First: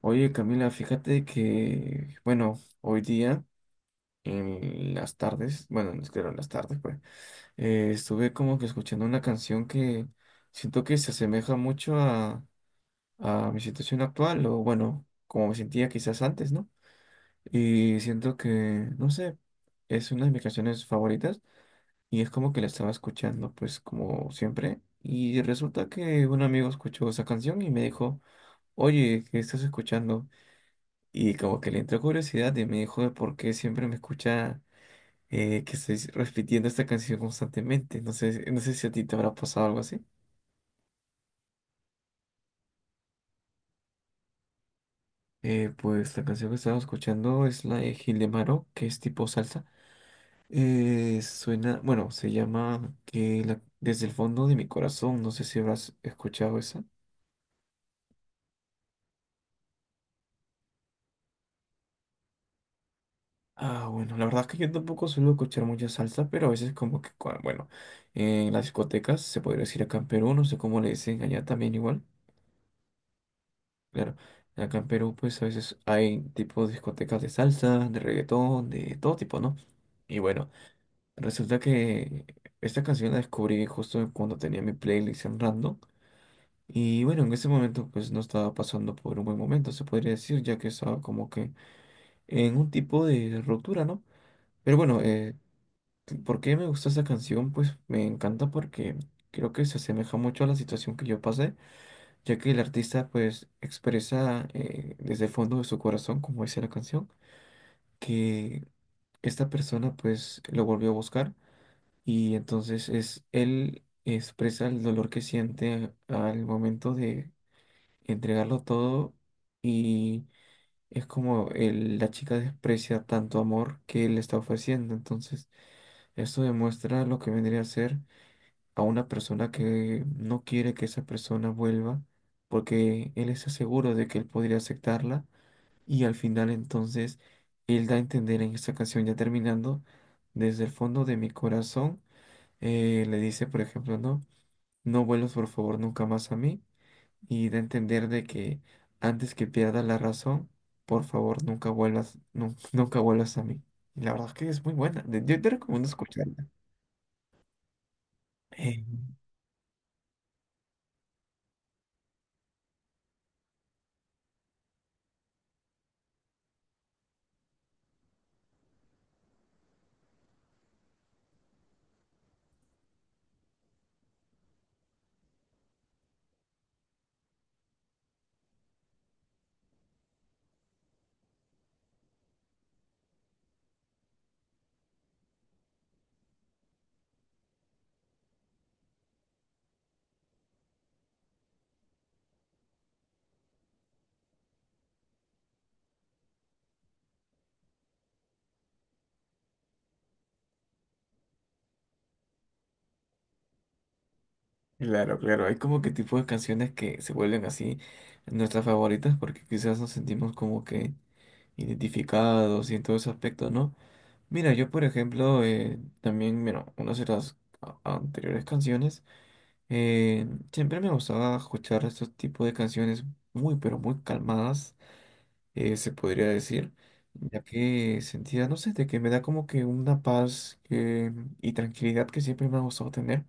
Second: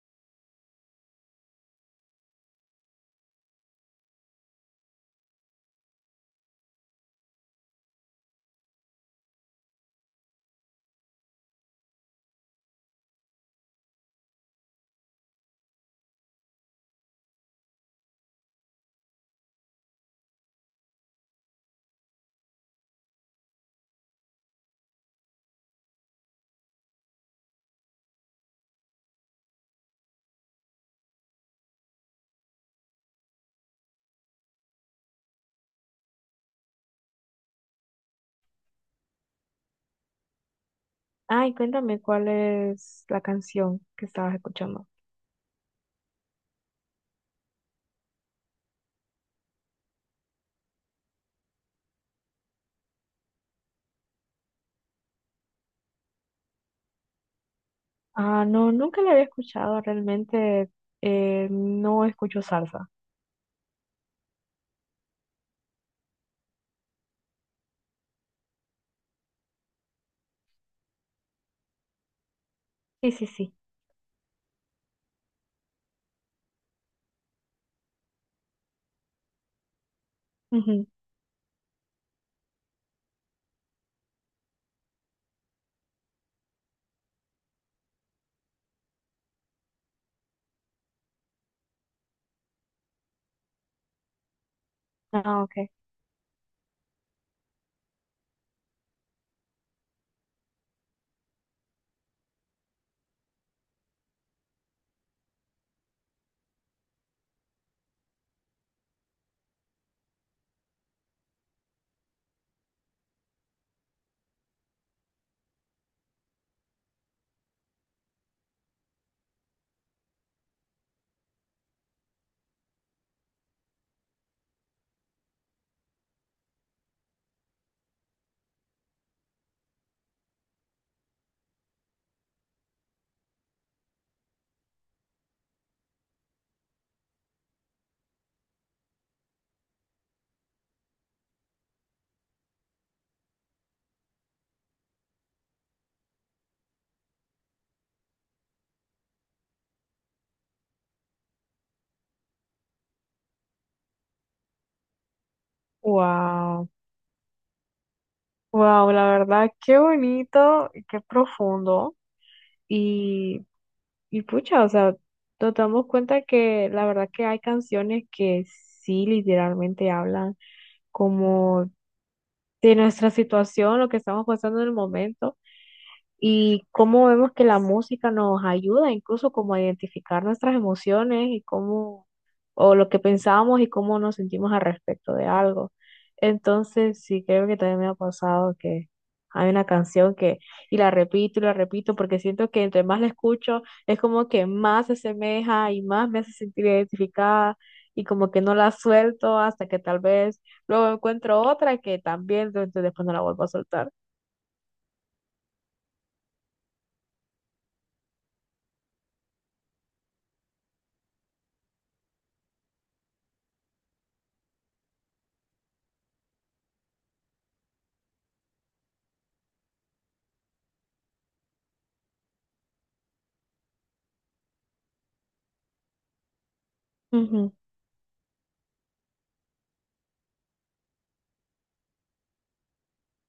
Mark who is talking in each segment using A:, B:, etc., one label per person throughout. A: Oye, Camila, fíjate que, bueno, hoy día en las tardes, bueno, no es que en las tardes, pues, estuve como que escuchando una canción que siento que se asemeja mucho a mi situación actual, o bueno, como me sentía quizás antes, ¿no? Y siento que, no sé, es una de mis canciones favoritas y es como que la estaba escuchando, pues, como siempre. Y resulta que un amigo escuchó esa canción y me dijo, oye, ¿qué estás escuchando? Y como que le entró curiosidad y me dijo de por qué siempre me escucha que estoy repitiendo esta canción constantemente. No sé, si a ti te habrá pasado algo así.
B: Ay, cuéntame cuál es la canción que estabas escuchando.
A: Pues la canción que estaba escuchando es la de Gil de Maro, que es tipo salsa. Suena, bueno, se llama Desde el fondo de mi corazón. No sé si habrás escuchado esa.
B: Ah, no, nunca la había escuchado, realmente no escucho salsa.
A: Ah, bueno, la verdad es que yo tampoco suelo escuchar mucha salsa, pero a veces como que, bueno, en las discotecas, se podría decir acá en Perú, no sé cómo le dicen allá también igual.
B: Sí, sí, sí.
A: Claro, acá en Perú pues a veces hay tipo discotecas de salsa, de reggaetón, de todo tipo, ¿no? Y bueno,
B: Ujú.
A: resulta que esta canción la descubrí justo cuando tenía mi playlist en random. Y bueno, en ese momento pues no estaba pasando por un buen momento, se podría decir, ya que estaba como que en un tipo de ruptura, ¿no? Pero bueno,
B: Ah, ok.
A: ¿por qué me gusta esa canción? Pues me encanta porque creo que se asemeja mucho a la situación que yo pasé ya que el artista pues expresa desde el fondo de su corazón, como dice la canción, que esta persona pues lo volvió a buscar y entonces es él expresa el dolor que siente al momento de entregarlo todo y es como la chica desprecia tanto amor que él le está ofreciendo, entonces esto demuestra lo que vendría a ser a una persona que no quiere que esa persona vuelva porque él está seguro de que él podría aceptarla y al final entonces él da a entender en esta canción ya terminando desde el fondo de mi corazón le dice por ejemplo no vuelvas por favor nunca más a mí y da a entender de que antes que pierda la razón por favor nunca vuelvas nunca vuelvas a mí y la verdad es que es muy buena yo te recomiendo escucharla.
B: Wow, wow, la verdad, qué bonito, y qué profundo. Y, y pucha, o sea, nos damos cuenta que la verdad que hay canciones que sí literalmente hablan como de nuestra situación, lo que estamos pasando en el momento. Y cómo vemos que la música nos ayuda incluso como a identificar nuestras emociones y cómo, o lo que pensamos y cómo nos sentimos al respecto de algo. Entonces, sí, creo que también me ha pasado que hay y la repito, porque siento que entre más la escucho, es como que más se asemeja y más me hace sentir identificada. Y como que no la suelto hasta que tal vez luego encuentro otra que también, entonces después no la vuelvo a soltar.
A: Claro, claro, hay como que tipos de canciones que se vuelven así nuestras favoritas porque quizás nos sentimos como que identificados y en todo ese aspecto, ¿no? Mira, yo por ejemplo, también, bueno, unas de las anteriores canciones, eh, siempre me gustaba escuchar estos tipos de canciones muy, pero muy calmadas, se podría decir, ya
B: Ujú.
A: que sentía, no sé, de que me da como que una paz y tranquilidad que siempre me ha gustado tener.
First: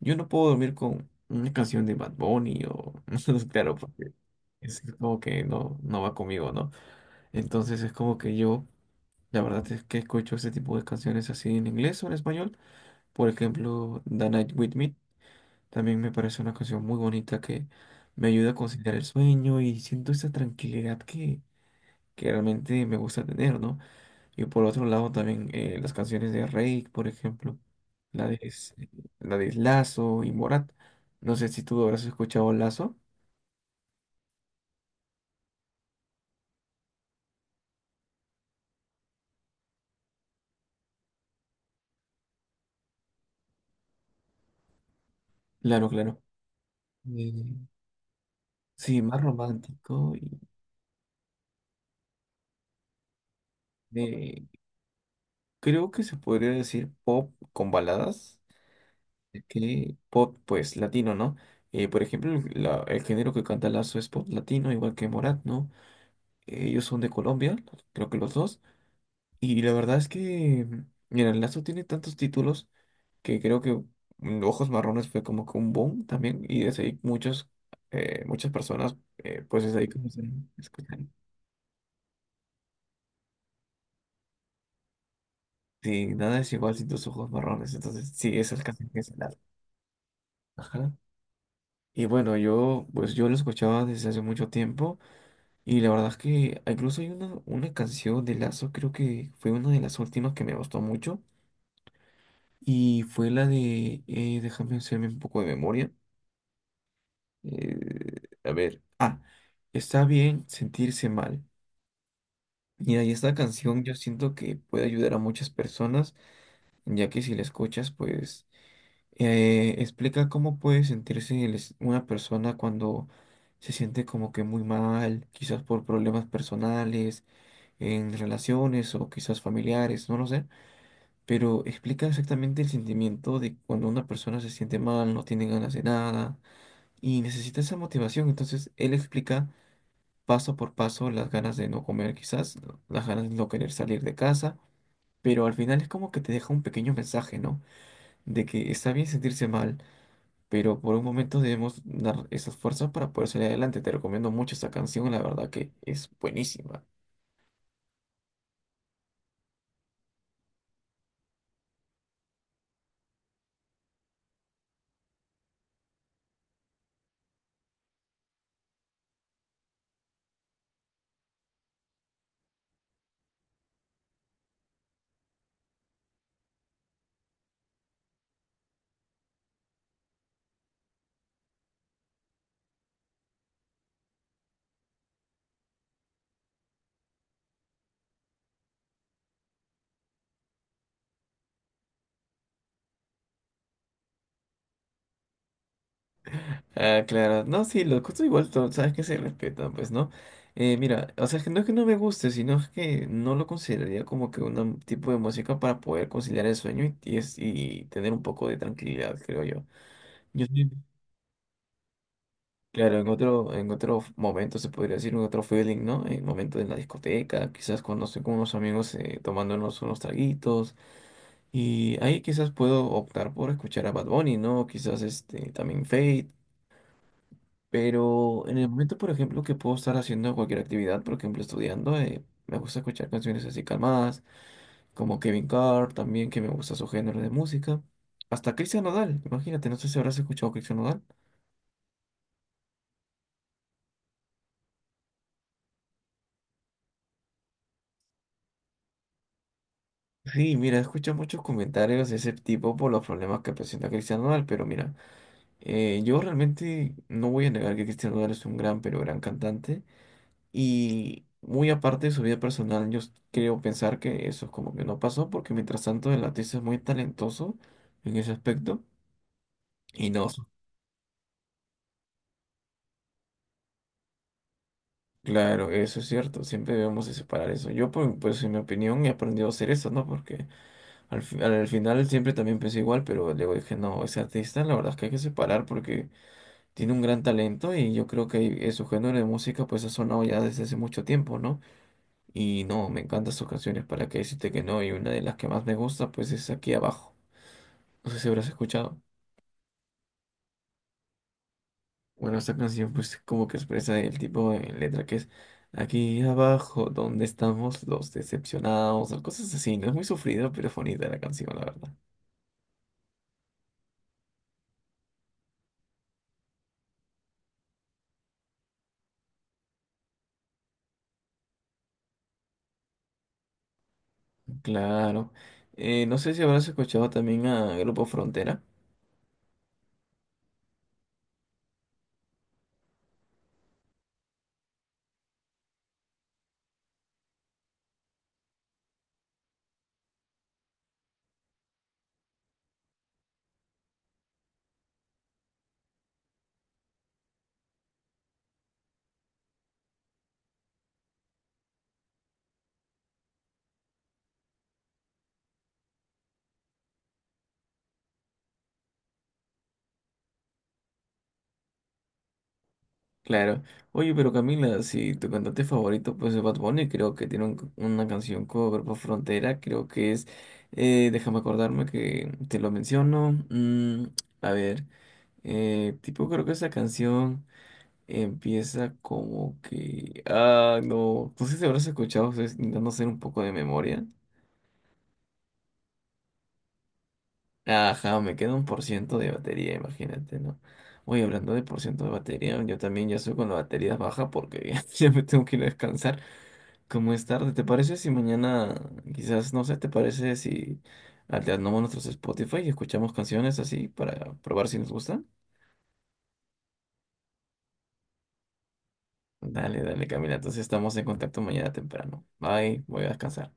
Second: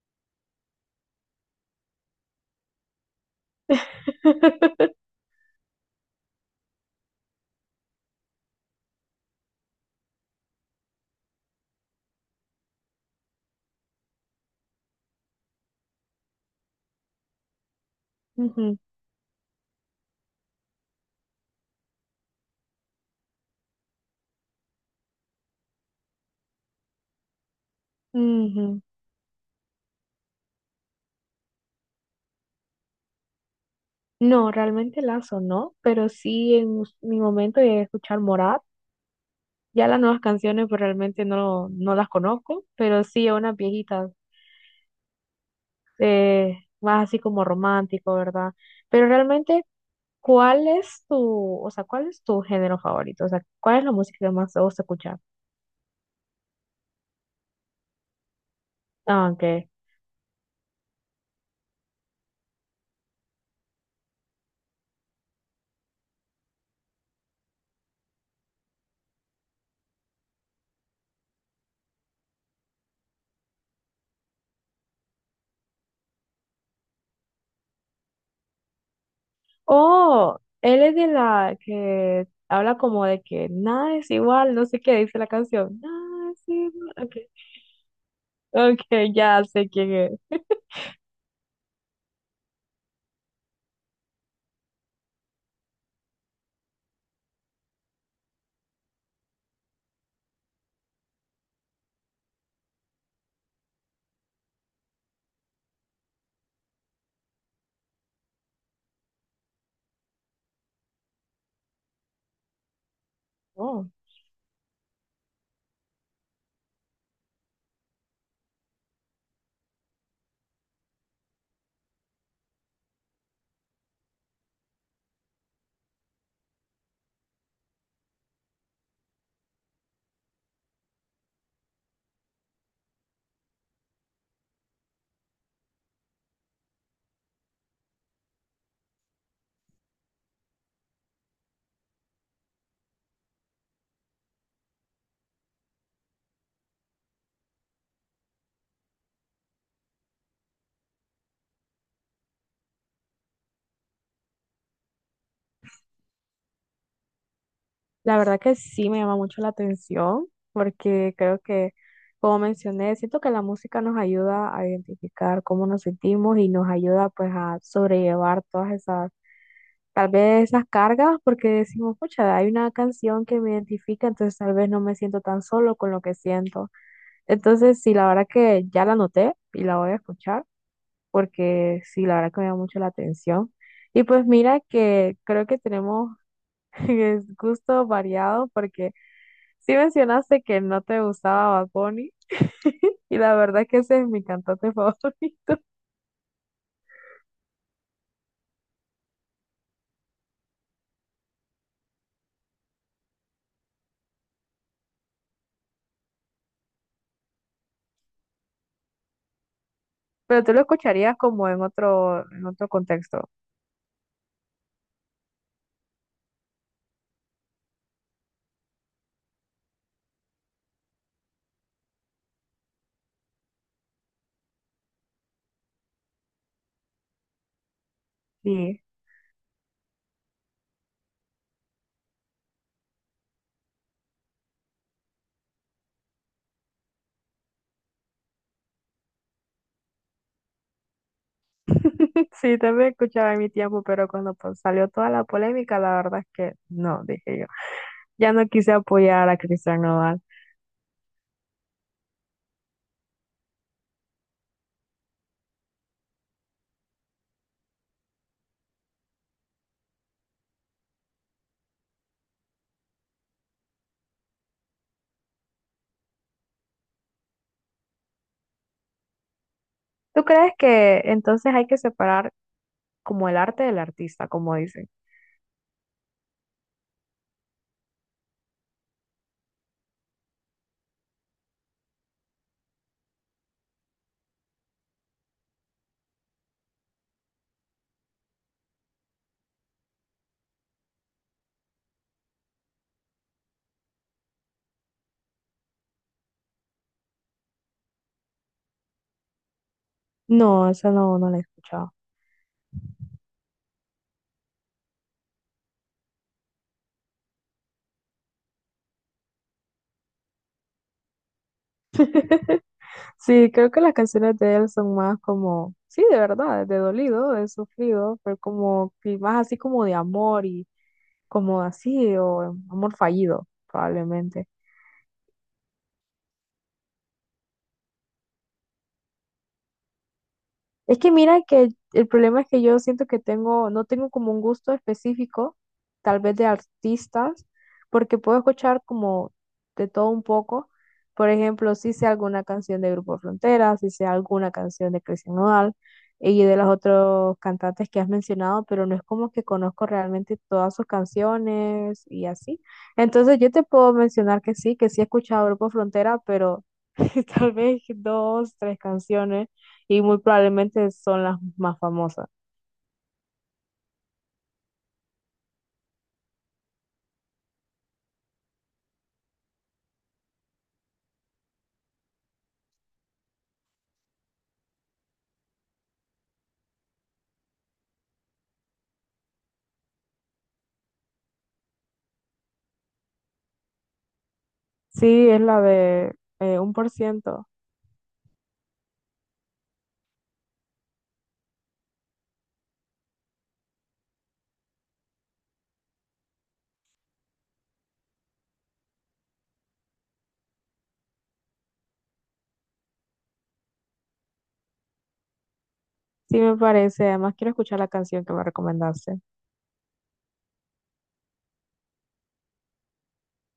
A: Yo no puedo dormir con una canción de Bad Bunny o, claro, porque es como que no, no va conmigo, ¿no? Entonces es como que yo, la verdad es que escucho ese tipo de canciones así en inglés o en español. Por ejemplo, The Night With Me también me parece una canción muy bonita que me ayuda a
B: Ujú,
A: conciliar el sueño y siento esa tranquilidad que realmente me gusta tener, ¿no? Y por otro lado también las canciones de Reik, por ejemplo, la
B: ujú.
A: la de Lazo y Morat. No sé si tú habrás escuchado Lazo.
B: No, realmente Lazo no, pero sí en us- mi momento llegué a escuchar Morat. Ya las nuevas canciones pues realmente no, no las conozco, pero sí a unas viejitas,
A: Claro, claro.
B: más así como
A: Eh,
B: romántico, ¿verdad?
A: sí,
B: Pero
A: más
B: realmente,
A: romántico y
B: ¿cuál es tu, o sea, cuál es tu género favorito? O sea, ¿cuál es la música que
A: de-
B: más te gusta escuchar?
A: creo que se podría decir pop con baladas,
B: Ah,
A: ya
B: ok.
A: que pop pues latino, ¿no? Por ejemplo, el el género que canta Lazo es pop latino, igual que Morat, ¿no? Ellos son de Colombia, creo que los dos. Y la verdad es que, mira, el Lazo tiene tantos títulos que creo que Ojos Marrones fue como que un boom también. Y desde ahí muchos, muchas personas, pues desde ahí
B: Oh,
A: comenzaron a
B: él es
A: escuchar.
B: de la que habla como de que nada es igual, no sé qué dice la canción.
A: Sí,
B: Nada
A: nada
B: es
A: es igual sin
B: igual.
A: tus
B: Ok.
A: ojos marrones. Entonces, sí, esa es
B: Ok,
A: casi que es el Lazo.
B: ya sé quién es.
A: Ajá. Y bueno, yo, pues yo lo escuchaba desde hace mucho tiempo. Y la verdad es que incluso hay una canción de Lazo, creo que fue una de las últimas que me gustó mucho. Y fue la de, déjame hacerme un poco de memoria. A ver, ah, está bien sentirse mal. Mira, y esta canción
B: Oh,
A: yo siento que puede ayudar a muchas personas, ya que si la escuchas, pues explica cómo puede sentirse una persona cuando se siente como que muy mal, quizás por problemas personales, en relaciones o quizás familiares, no lo sé, pero explica exactamente el sentimiento de cuando una persona se siente mal, no tiene ganas de nada y necesita esa motivación. Entonces, él explica paso por paso las ganas de no comer quizás, las ganas de no querer salir de casa, pero al final es como que te deja un pequeño mensaje, ¿no? De que está bien sentirse mal, pero por un momento debemos dar esas fuerzas para poder salir adelante. Te recomiendo mucho esta canción, la verdad que es buenísima.
B: la verdad que sí me llama mucho la atención porque creo que, como mencioné, siento que la música nos ayuda a identificar cómo nos sentimos y nos ayuda pues a sobrellevar todas esas, tal vez esas cargas porque decimos, pucha, hay una canción que me identifica, entonces tal vez no me siento tan solo con lo que siento. Entonces, sí, la verdad que ya la anoté y la voy a escuchar porque sí, la verdad que me llama mucho la atención. Y pues mira que creo que tenemos es gusto variado porque sí mencionaste que no te gustaba Bad Bunny y la verdad que ese es mi cantante favorito.
A: Ah, claro, no, sí, los gustos igual, sabes que se respetan, pues, ¿no? Mira, o sea, es que no me guste, sino es que no lo consideraría como que un tipo de música para poder conciliar el sueño y y tener un poco de tranquilidad, creo yo.
B: Pero
A: Yo
B: tú lo
A: soy
B: escucharías como en otro
A: claro,
B: contexto.
A: en otro momento se podría decir, en otro feeling, ¿no? En momento en la discoteca, quizás cuando estoy con unos amigos tomándonos unos traguitos. Y ahí quizás puedo optar por escuchar a Bad Bunny, ¿no? Quizás este, también Fate. Pero en el
B: Sí,
A: momento, por ejemplo, que puedo estar haciendo cualquier actividad, por ejemplo, estudiando, me gusta escuchar canciones así calmadas, como Kevin Carr, también que me gusta su género de música. Hasta Cristian Nodal, imagínate, no sé si habrás escuchado a Cristian Nodal.
B: sí, también escuchaba en mi tiempo, pero cuando pues, salió toda la polémica, la verdad es que no, dije yo. Ya no quise apoyar a Cristian Nodal.
A: Sí, mira, escucho muchos comentarios de ese tipo por los problemas que presenta Cristian Nodal, pero mira, yo realmente no voy a negar que Cristian Nodal es un gran, pero gran cantante, y muy aparte de su vida personal, creo pensar que eso es como que no pasó, porque mientras tanto el artista es muy talentoso en ese aspecto, y
B: ¿Tú
A: no,
B: crees que entonces hay que separar como el arte del artista, como dicen?
A: claro, eso es cierto, siempre debemos de separar eso. Yo, pues, en mi opinión, he aprendido a hacer eso, ¿no? Porque al final siempre también pensé igual, pero luego dije, no, ese artista la verdad es que hay que separar porque tiene un gran talento y yo creo que su género de música pues ha sonado ya desde hace mucho tiempo, ¿no? Y no, me encantan sus canciones, ¿para qué decirte que no? Y una de las que más me gusta pues es Aquí Abajo. No sé si habrás escuchado.
B: No, eso no, no lo he escuchado.
A: Bueno, esta canción pues como que expresa el tipo de letra que es aquí abajo, donde estamos los decepcionados, o cosas así, ¿no? Es muy sufrido, pero es bonita la canción, la verdad.
B: Sí, creo que las canciones de él son más como, sí, de verdad, de dolido, de sufrido, pero como que más así como de amor y como así, o amor fallido, probablemente.
A: Claro. No sé si habrás escuchado también a Grupo Frontera.
B: Es que mira que el problema es que yo siento que tengo, no tengo como un gusto específico, tal vez de artistas, porque puedo escuchar como de todo un poco. Por ejemplo, si sé alguna canción de Grupo Frontera, si sé alguna canción de Christian Nodal y de los otros cantantes que has mencionado, pero no es como que conozco realmente todas sus canciones y así. Entonces yo te puedo mencionar que sí he escuchado Grupo Frontera, pero tal vez dos, tres canciones y muy probablemente son las más famosas.
A: Claro. Oye, pero Camila, si tu cantante favorito pues es Bad Bunny, creo que tiene una canción cover por Frontera, creo que es, déjame acordarme que te lo menciono. A ver, tipo creo que esa canción empieza como que... Ah, no, no sé si habrás escuchado, estoy intentando hacer un poco de memoria.
B: Sí, es la de 1%.
A: Ajá, me queda 1% de batería, imagínate, ¿no? Oye, hablando de por ciento de batería, yo también ya soy con la batería baja porque ya me tengo que ir a descansar. Como es tarde, ¿te parece si mañana, quizás, no sé, ¿te parece si alternamos nuestros Spotify y escuchamos canciones así para probar si nos gustan?
B: Sí, me parece. Además, quiero escuchar la canción que me recomendaste.
A: Dale, dale, Camila. Entonces estamos en contacto mañana temprano. Bye, voy a descansar.